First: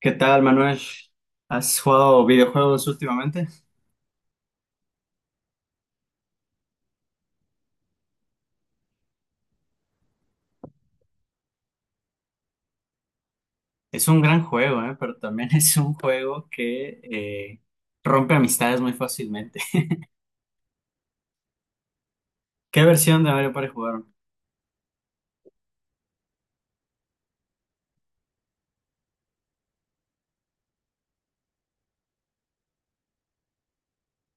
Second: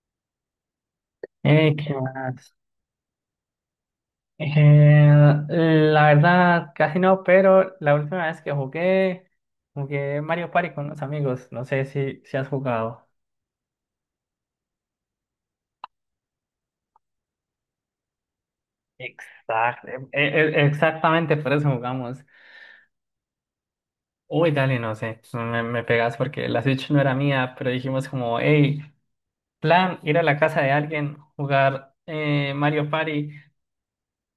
¿Qué tal, Manuel? ¿Has ¿Qué jugado más? videojuegos últimamente? Eh, la verdad, casi no. Pero la última vez que jugué Mario Party con unos amigos. No sé si has jugado. Es un gran juego, ¿eh? Pero también es un juego que rompe amistades muy fácilmente. Exacto, exactamente por eso jugamos. ¿Qué versión de Mario Party jugaron? Uy, dale, no sé, me pegas porque la Switch no era mía. Pero dijimos como, hey, plan, ir a la casa de alguien, jugar Mario Party.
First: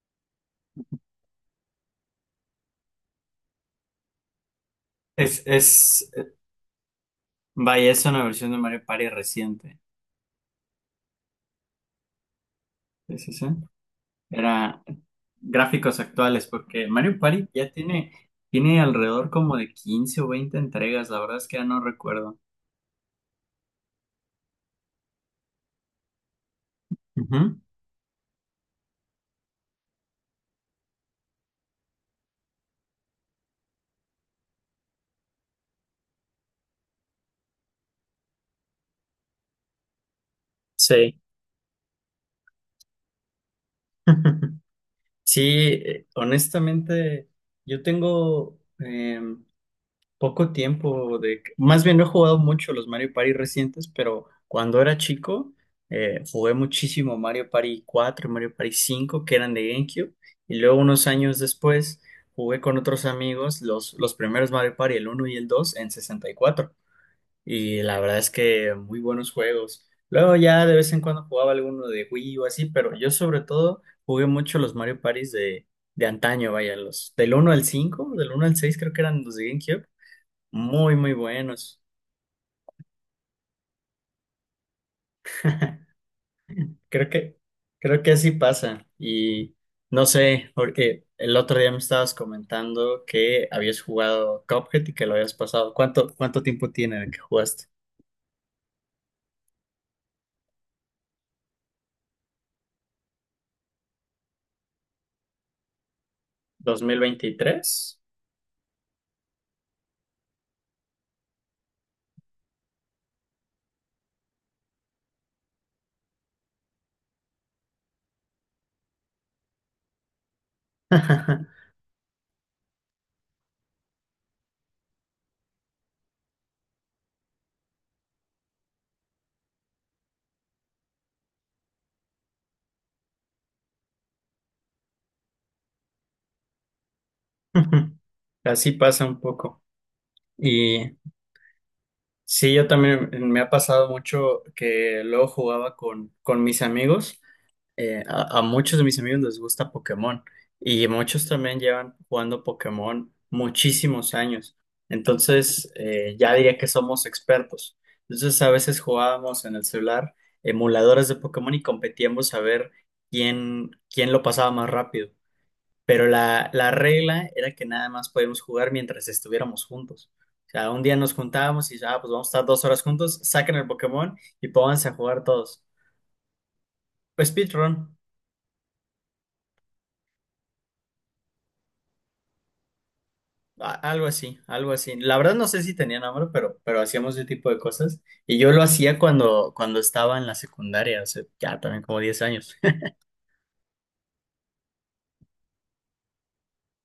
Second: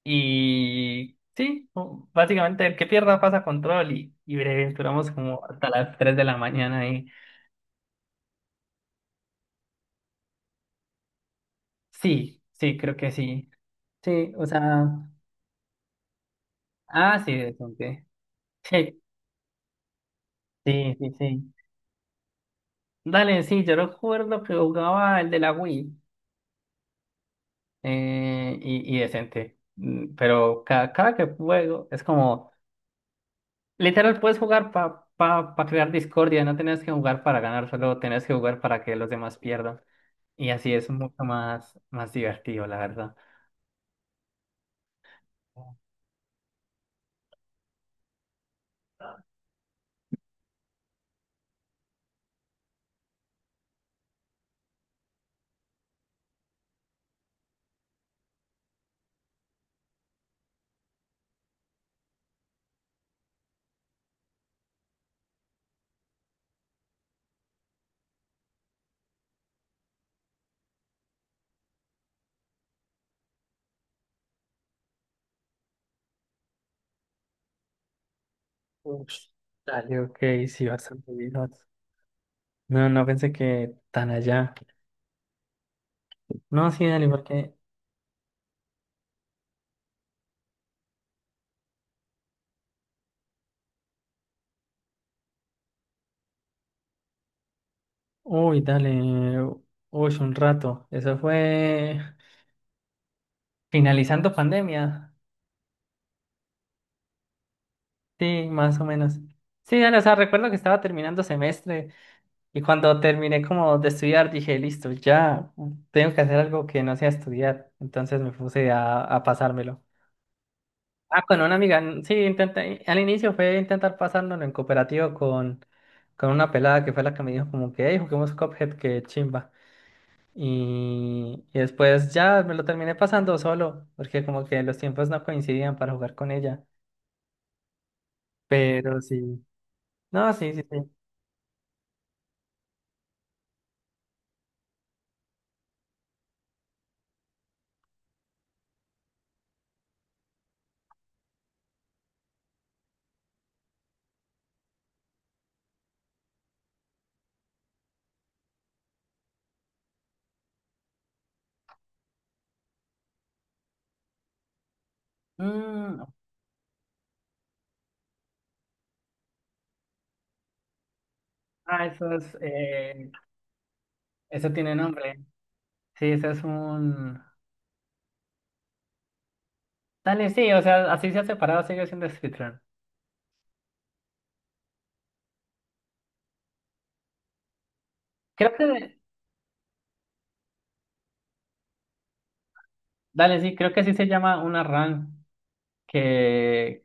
Y sí, básicamente el que pierda pasa control y breve, duramos Es, como hasta las es, 3 de eh, la mañana ahí. Vaya, es una versión de Mario Party reciente. Sí, sí, creo que Sí, sí, sí. sí. Sí, o Era sea, gráficos actuales, porque Mario ah, sí, Party de ya Dante. tiene, Sí, alrededor como de 15 o 20 sí, entregas, sí, la verdad es sí. que ya no recuerdo. Dale, sí, yo recuerdo que jugaba el de la Wii Ujú. Y decente. Pero cada que juego es como, literal, puedes jugar para pa, pa pa crear discordia. No tenés que jugar para ganar, solo tenés que jugar para que los demás pierdan. Y así es mucho Sí. más, más divertido, la verdad. Sí, honestamente, yo tengo poco tiempo más bien, no he jugado mucho los Mario Party recientes, pero cuando era chico jugué muchísimo Mario Party 4, Mario Party 5, que eran de GameCube, y luego unos años después jugué con otros amigos los primeros Mario Party, el uno y el 2 en 64. Y la verdad es que muy buenos juegos. Luego ya de vez en cuando jugaba alguno de Wii o así, pero yo sobre todo jugué mucho los Mario Parties de antaño, vaya, los del uno al 5 del uno al 6 creo que Uf, eran los de GameCube. dale, ok, sí, Muy, bastante muy bien. buenos. No, no pensé que tan allá. No, sí, dale, Creo que, porque. creo que así pasa. Y no sé, porque el otro día me estabas comentando que habías jugado Cuphead y que lo habías pasado. ¿Cuánto tiempo tiene de que jugaste? Uy, dale. Uy, un rato. Eso fue finalizando pandemia. ¿2023? Sí, más o menos. Sí, dale, o sea, recuerdo que estaba terminando semestre. Y cuando terminé como de estudiar dije, listo, ya tengo que hacer algo que no sea estudiar. Entonces me puse a pasármelo. Ah, con una amiga. Sí, intenté. Al inicio fue intentar pasármelo en cooperativo con una pelada que fue la que me dijo como que, hey, juguemos Cuphead, que chimba. Y después ya me lo terminé pasando solo, porque como que los tiempos no coincidían para jugar con ella. Así Pero pasa un sí, poco. no, sí, sí, sí. Y sí, yo también me ha pasado mucho que luego jugaba con mis amigos. A muchos de mis amigos les gusta Pokémon y muchos también llevan jugando Pokémon muchísimos años. Entonces, ya diría que somos expertos. Entonces, a veces jugábamos en el celular emuladores de Pokémon y competíamos a ver quién lo pasaba más rápido. Mm, Pero la regla era que nada más podíamos jugar mientras estuviéramos juntos. O sea, un día nos juntábamos y ah, ya, ah, pues vamos a estar 2 horas juntos, saquen el Pokémon y eso tiene pónganse a nombre. jugar todos. Sí, eso es un... Pues speedrun, Dale, sí, o sea, así se ha separado, sigue siendo speedrun. Algo así, algo así. La verdad no sé si tenía nombre, pero, hacíamos ese tipo de cosas. Y yo Creo lo que, hacía cuando estaba en la secundaria, hace ya también como 10 años. dale, sí, creo que sí se llama una run, que...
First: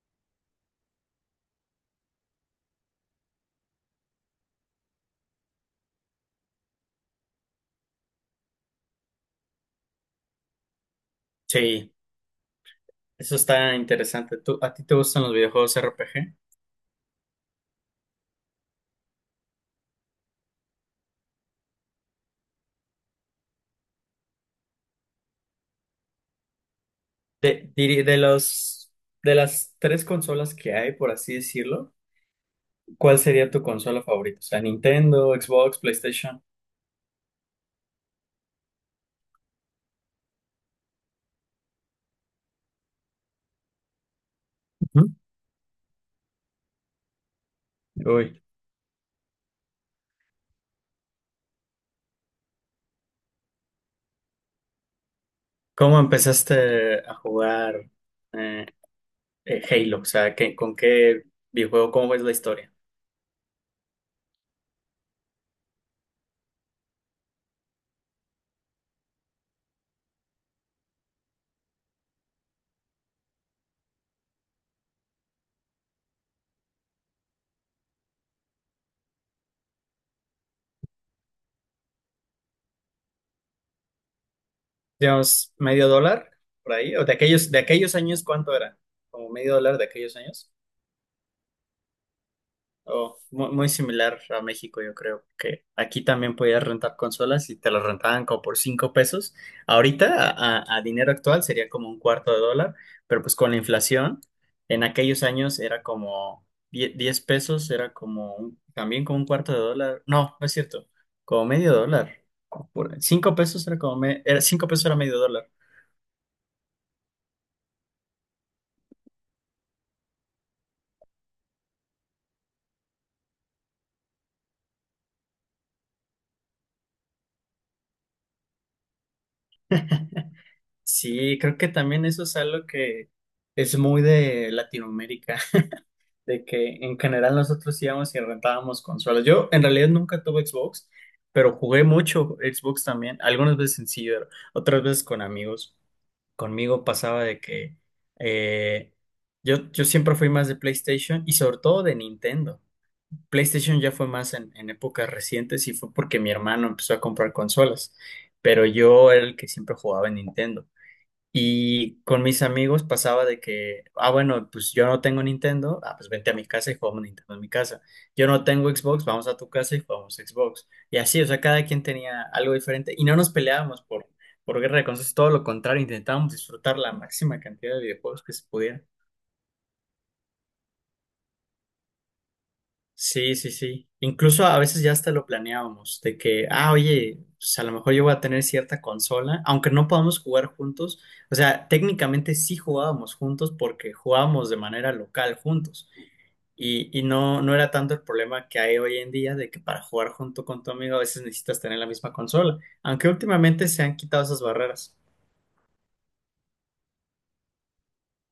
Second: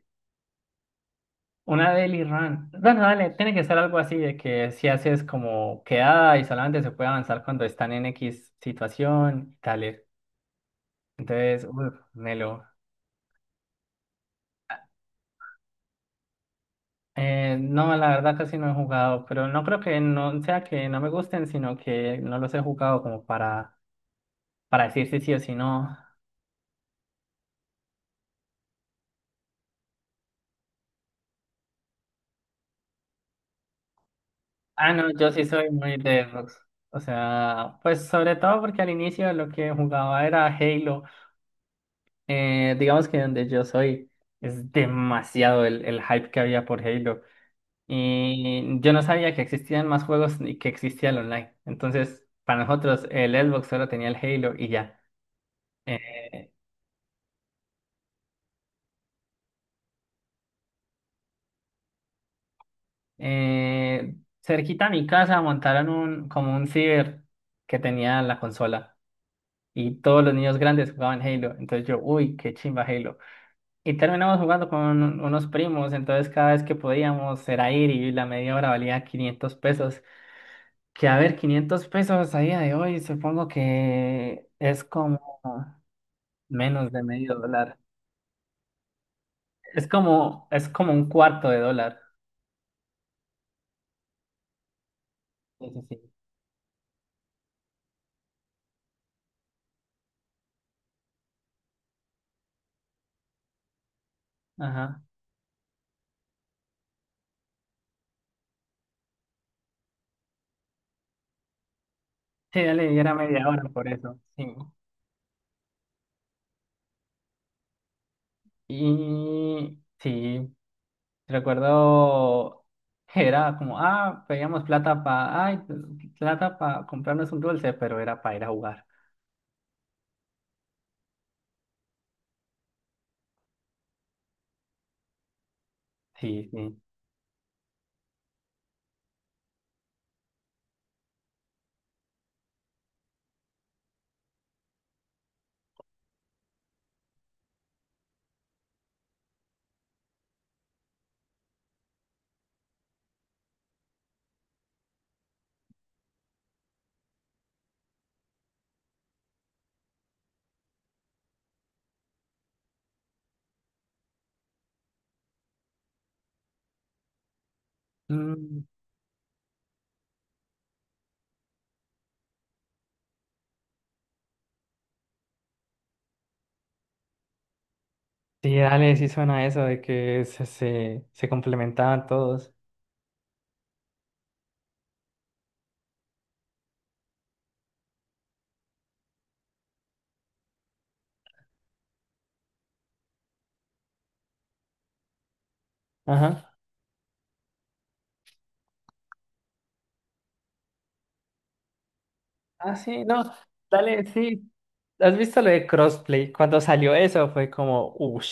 Una daily run. Bueno, dale, tiene que ser algo así de que si haces como quedada y solamente se puede avanzar cuando están en X situación y tal. Entonces, Sí, uff, Nelo. eso está interesante. ¿A ti te gustan los videojuegos RPG? No, la verdad casi no he jugado, pero no creo que no sea que no me gusten, sino que no los he jugado como para decir si sí o si no. De los, de las tres consolas que hay, por así decirlo, ¿cuál sería tu consola favorita? O sea, Ah, no, yo Nintendo, sí soy Xbox, muy de PlayStation. Xbox. O sea, pues sobre todo porque al inicio lo que jugaba era Halo. Digamos que donde yo soy es Ujú. demasiado el hype que había por Halo. Uy, Y yo no sabía que existían más juegos ni que existía el online. Entonces, para nosotros el Xbox solo tenía el Halo y ya. ¿cómo Eh, empezaste a jugar eh, Halo? O sea, con qué videojuego? ¿Cómo es la historia? eh, Cerquita a mi casa montaron como un ciber que tenía la consola y todos los niños grandes jugaban Halo. Entonces yo, uy, qué chimba Halo. Y terminamos jugando con unos primos. Entonces, cada vez que podíamos era ir y la media hora valía 500 pesos. Que a ver, 500 pesos a día de hoy supongo que es como Digamos, medio dólar por menos ahí, de o de medio aquellos, de dólar. aquellos años, ¿cuánto era? Como medio dólar de Es aquellos como, años. es como un cuarto de dólar. Oh, muy, similar a México, yo creo que Sí, sí, aquí sí. también podías rentar consolas y te las rentaban como por 5 pesos. Ahorita, a dinero actual, sería como un cuarto de dólar, pero pues con la inflación, en Ajá. aquellos años era como 10 pesos, era como también como un cuarto de dólar. No, no es cierto, como medio dólar. Sí, dale, y era Cinco media hora pesos era por como, eso. Sí. 5 pesos era medio dólar. Y sí, recuerdo que era como, ah, pedíamos plata para comprarnos un dulce, pero era para ir a jugar. Sí, creo que también eso es algo que es muy de Latinoamérica, de Sí, que sí. en general nosotros íbamos y rentábamos consolas. Yo en realidad nunca tuve Xbox, pero jugué mucho Xbox también, algunas veces en ciber, otras veces con amigos. Conmigo pasaba de que eh, yo siempre fui más de PlayStation y sobre todo de Nintendo. PlayStation ya fue más en épocas recientes y fue porque mi hermano empezó a comprar consolas, pero yo era el que siempre jugaba en Nintendo. Y con mis amigos pasaba de que, ah, bueno, pues yo no tengo Nintendo, ah, pues vente a mi casa y jugamos Nintendo en mi casa. Yo no Mm, tengo Xbox, vamos a tu casa y jugamos Xbox. Y así, o sea, cada quien tenía algo diferente y no nos peleábamos por guerra de consolas, todo lo contrario, intentábamos disfrutar la máxima cantidad de videojuegos que se sí, pudiera. dale, sí suena eso de que se complementaban todos. Sí, sí, sí. Incluso a veces ya hasta lo planeábamos, de que, ah, oye, pues a lo mejor yo voy a tener cierta consola, aunque no podamos jugar juntos. O sea, técnicamente sí jugábamos juntos porque jugábamos de manera local juntos. Ajá. Y no, no era tanto el problema que hay hoy en día de que para jugar junto con tu amigo a veces necesitas tener la misma consola, Ah, sí, aunque no, últimamente se han dale, quitado esas sí. barreras. ¿Has visto lo de crossplay? Cuando salió eso fue como, uff,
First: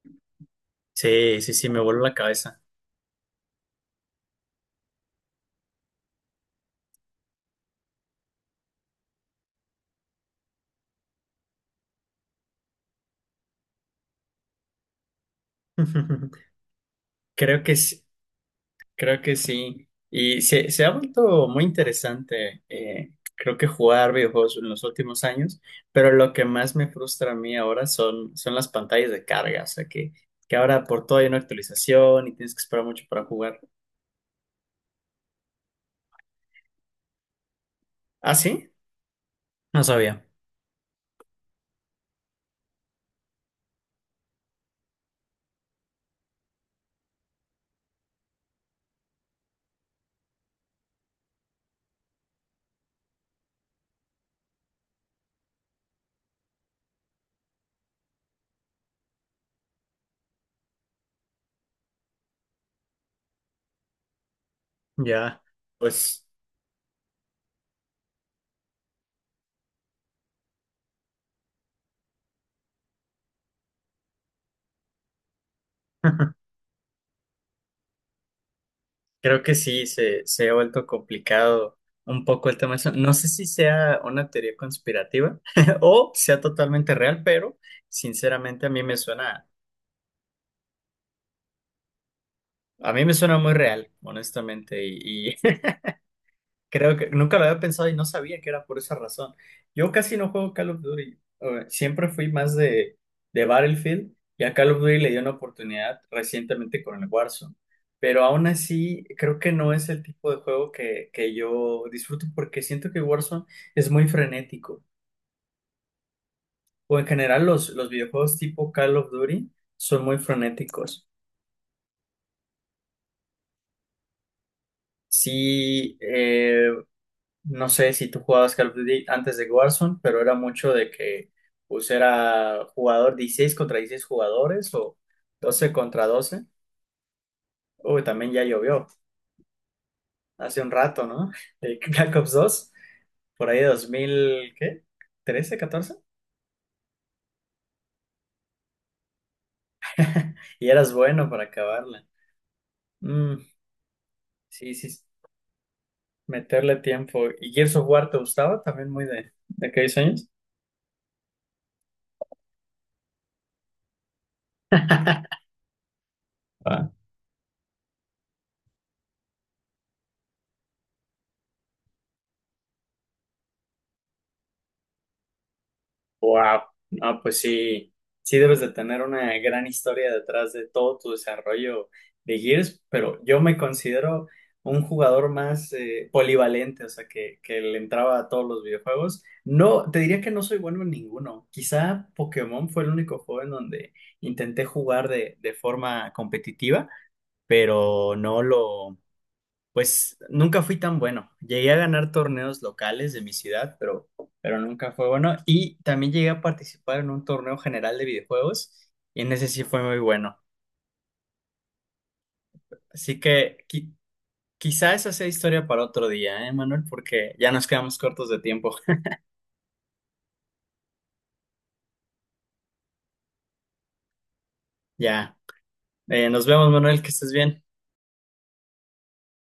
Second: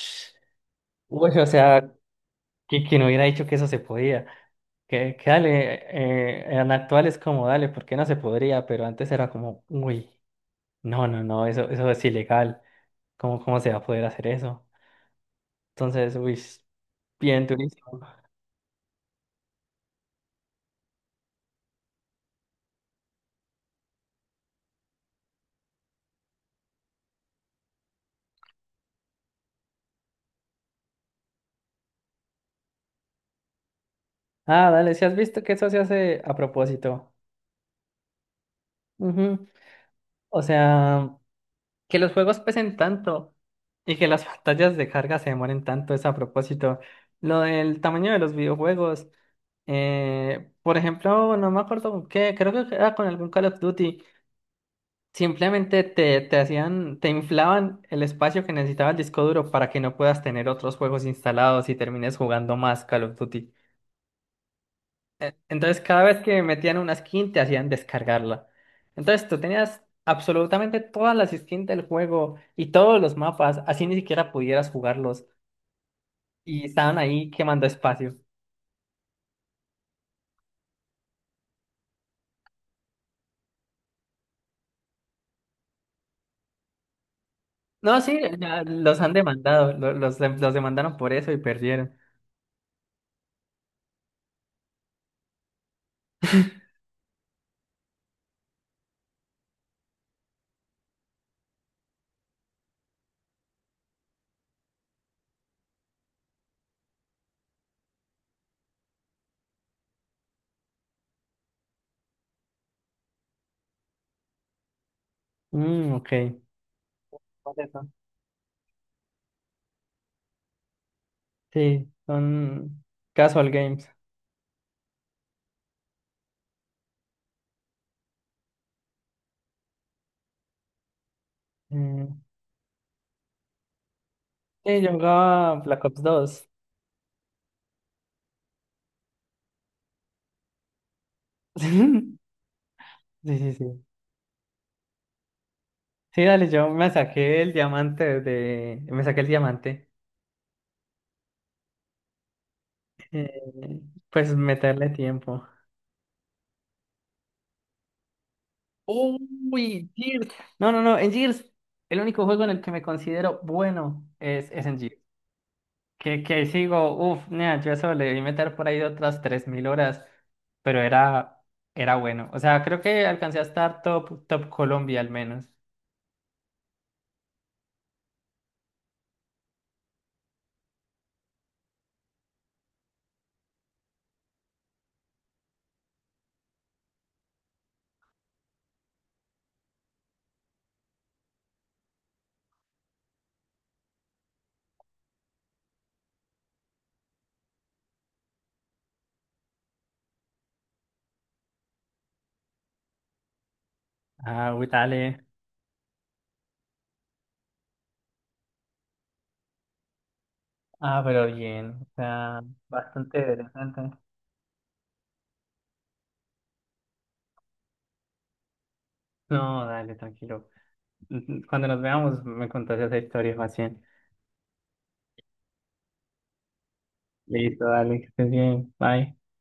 uy, Sí, o sí, sí, me sea, voló la cabeza. y quien hubiera dicho que eso se podía. Que dale, en actual es como dale, ¿por qué no se podría? Pero antes era como, uy, no, no, no, eso es ilegal. ¿Cómo se va a poder hacer eso? Entonces, uy, bien Creo que durísimo. sí. Creo que sí. Y se ha vuelto muy interesante, creo que jugar videojuegos en los últimos años, pero lo que más me frustra a mí ahora son las pantallas de carga, o sea que ahora por todo hay una actualización y tienes que esperar mucho para jugar. Ah, dale, si has visto que eso se hace a propósito. ¿Ah, sí? Ujú. No sabía. O sea. Que los juegos pesen tanto y que las pantallas de carga se demoren tanto es a propósito. Lo del tamaño de los videojuegos, por ejemplo, no me acuerdo con qué, creo que era con algún Call of Duty. Simplemente te inflaban el espacio que necesitaba el disco duro para que no puedas tener otros juegos instalados y termines jugando más Call of Duty. Ya, Entonces, cada vez pues que metían una skin, te hacían descargarla. Entonces, tú tenías absolutamente todas las skins del juego y todos los mapas, así ni siquiera pudieras jugarlos. Y estaban ahí quemando espacio. creo que sí, se ha vuelto complicado un poco el tema de eso. No sé si sea una teoría conspirativa o sea totalmente real, pero No, sí, ya sinceramente a mí me los han suena demandado, los demandaron por eso y perdieron. A mí me suena muy real, honestamente, y creo que nunca lo había pensado y no sabía que era por esa razón. Yo casi no juego Call of Duty, siempre fui más de Battlefield y a Call of Duty le di una oportunidad recientemente con el Warzone, pero aún así creo que no es el tipo de juego que yo disfruto porque siento que Warzone es muy frenético, Mm, ok. o en general Por los, eso. los videojuegos tipo Call of Duty son muy frenéticos. Sí, son casual games. Sí, no sé si tú jugabas Call of Duty antes de Warzone, pero era mucho de que pues Mm, era jugador 16 contra 16 jugadores sí, yo o jugaba doce Black Ops contra doce dos Uy, también ya llovió hace un rato, ¿no? De Black Ops 2 Sí, por sí, ahí de sí. 2000 ¿qué? Trece catorce. Sí, dale, yo me saqué el diamante de... Me saqué el diamante. Y eras bueno para acabarla. Mm, Eh, pues sí, meterle sí, tiempo. meterle tiempo. ¿Y Gears of War te gustaba también muy de Uy, aquellos Gears. años? No, no, no, en Gears, el único juego en el que me considero bueno es en Gears. Que sigo, uff, yo eso le debí meter por ahí otras 3000 horas, pero era bueno. O sea, creo que alcancé a estar top, top Colombia al menos. Wow, no, pues sí, sí debes de tener una gran historia detrás de todo tu desarrollo de Gears, pero yo me considero un jugador más polivalente, o sea, que le entraba a todos los videojuegos. No, te diría que no soy bueno en ninguno. Quizá Pokémon fue el único juego en donde intenté jugar de forma competitiva, pero pues nunca fui tan bueno. Llegué a ganar torneos locales de mi ciudad, pero, Ah, uy, nunca fue dale. bueno. Y también llegué a participar en un torneo general de videojuegos y en ese sí fue muy bueno. Ah, pero bien, o sea, bastante Así que interesante. Quizá esa sea historia para otro día, ¿eh, Manuel? Porque ya nos quedamos cortos de tiempo. No, dale, tranquilo. Cuando nos veamos, me contás esa historia más bien. Ya. Nos vemos, Manuel, que estés bien. Listo, dale, que estés bien. Bye.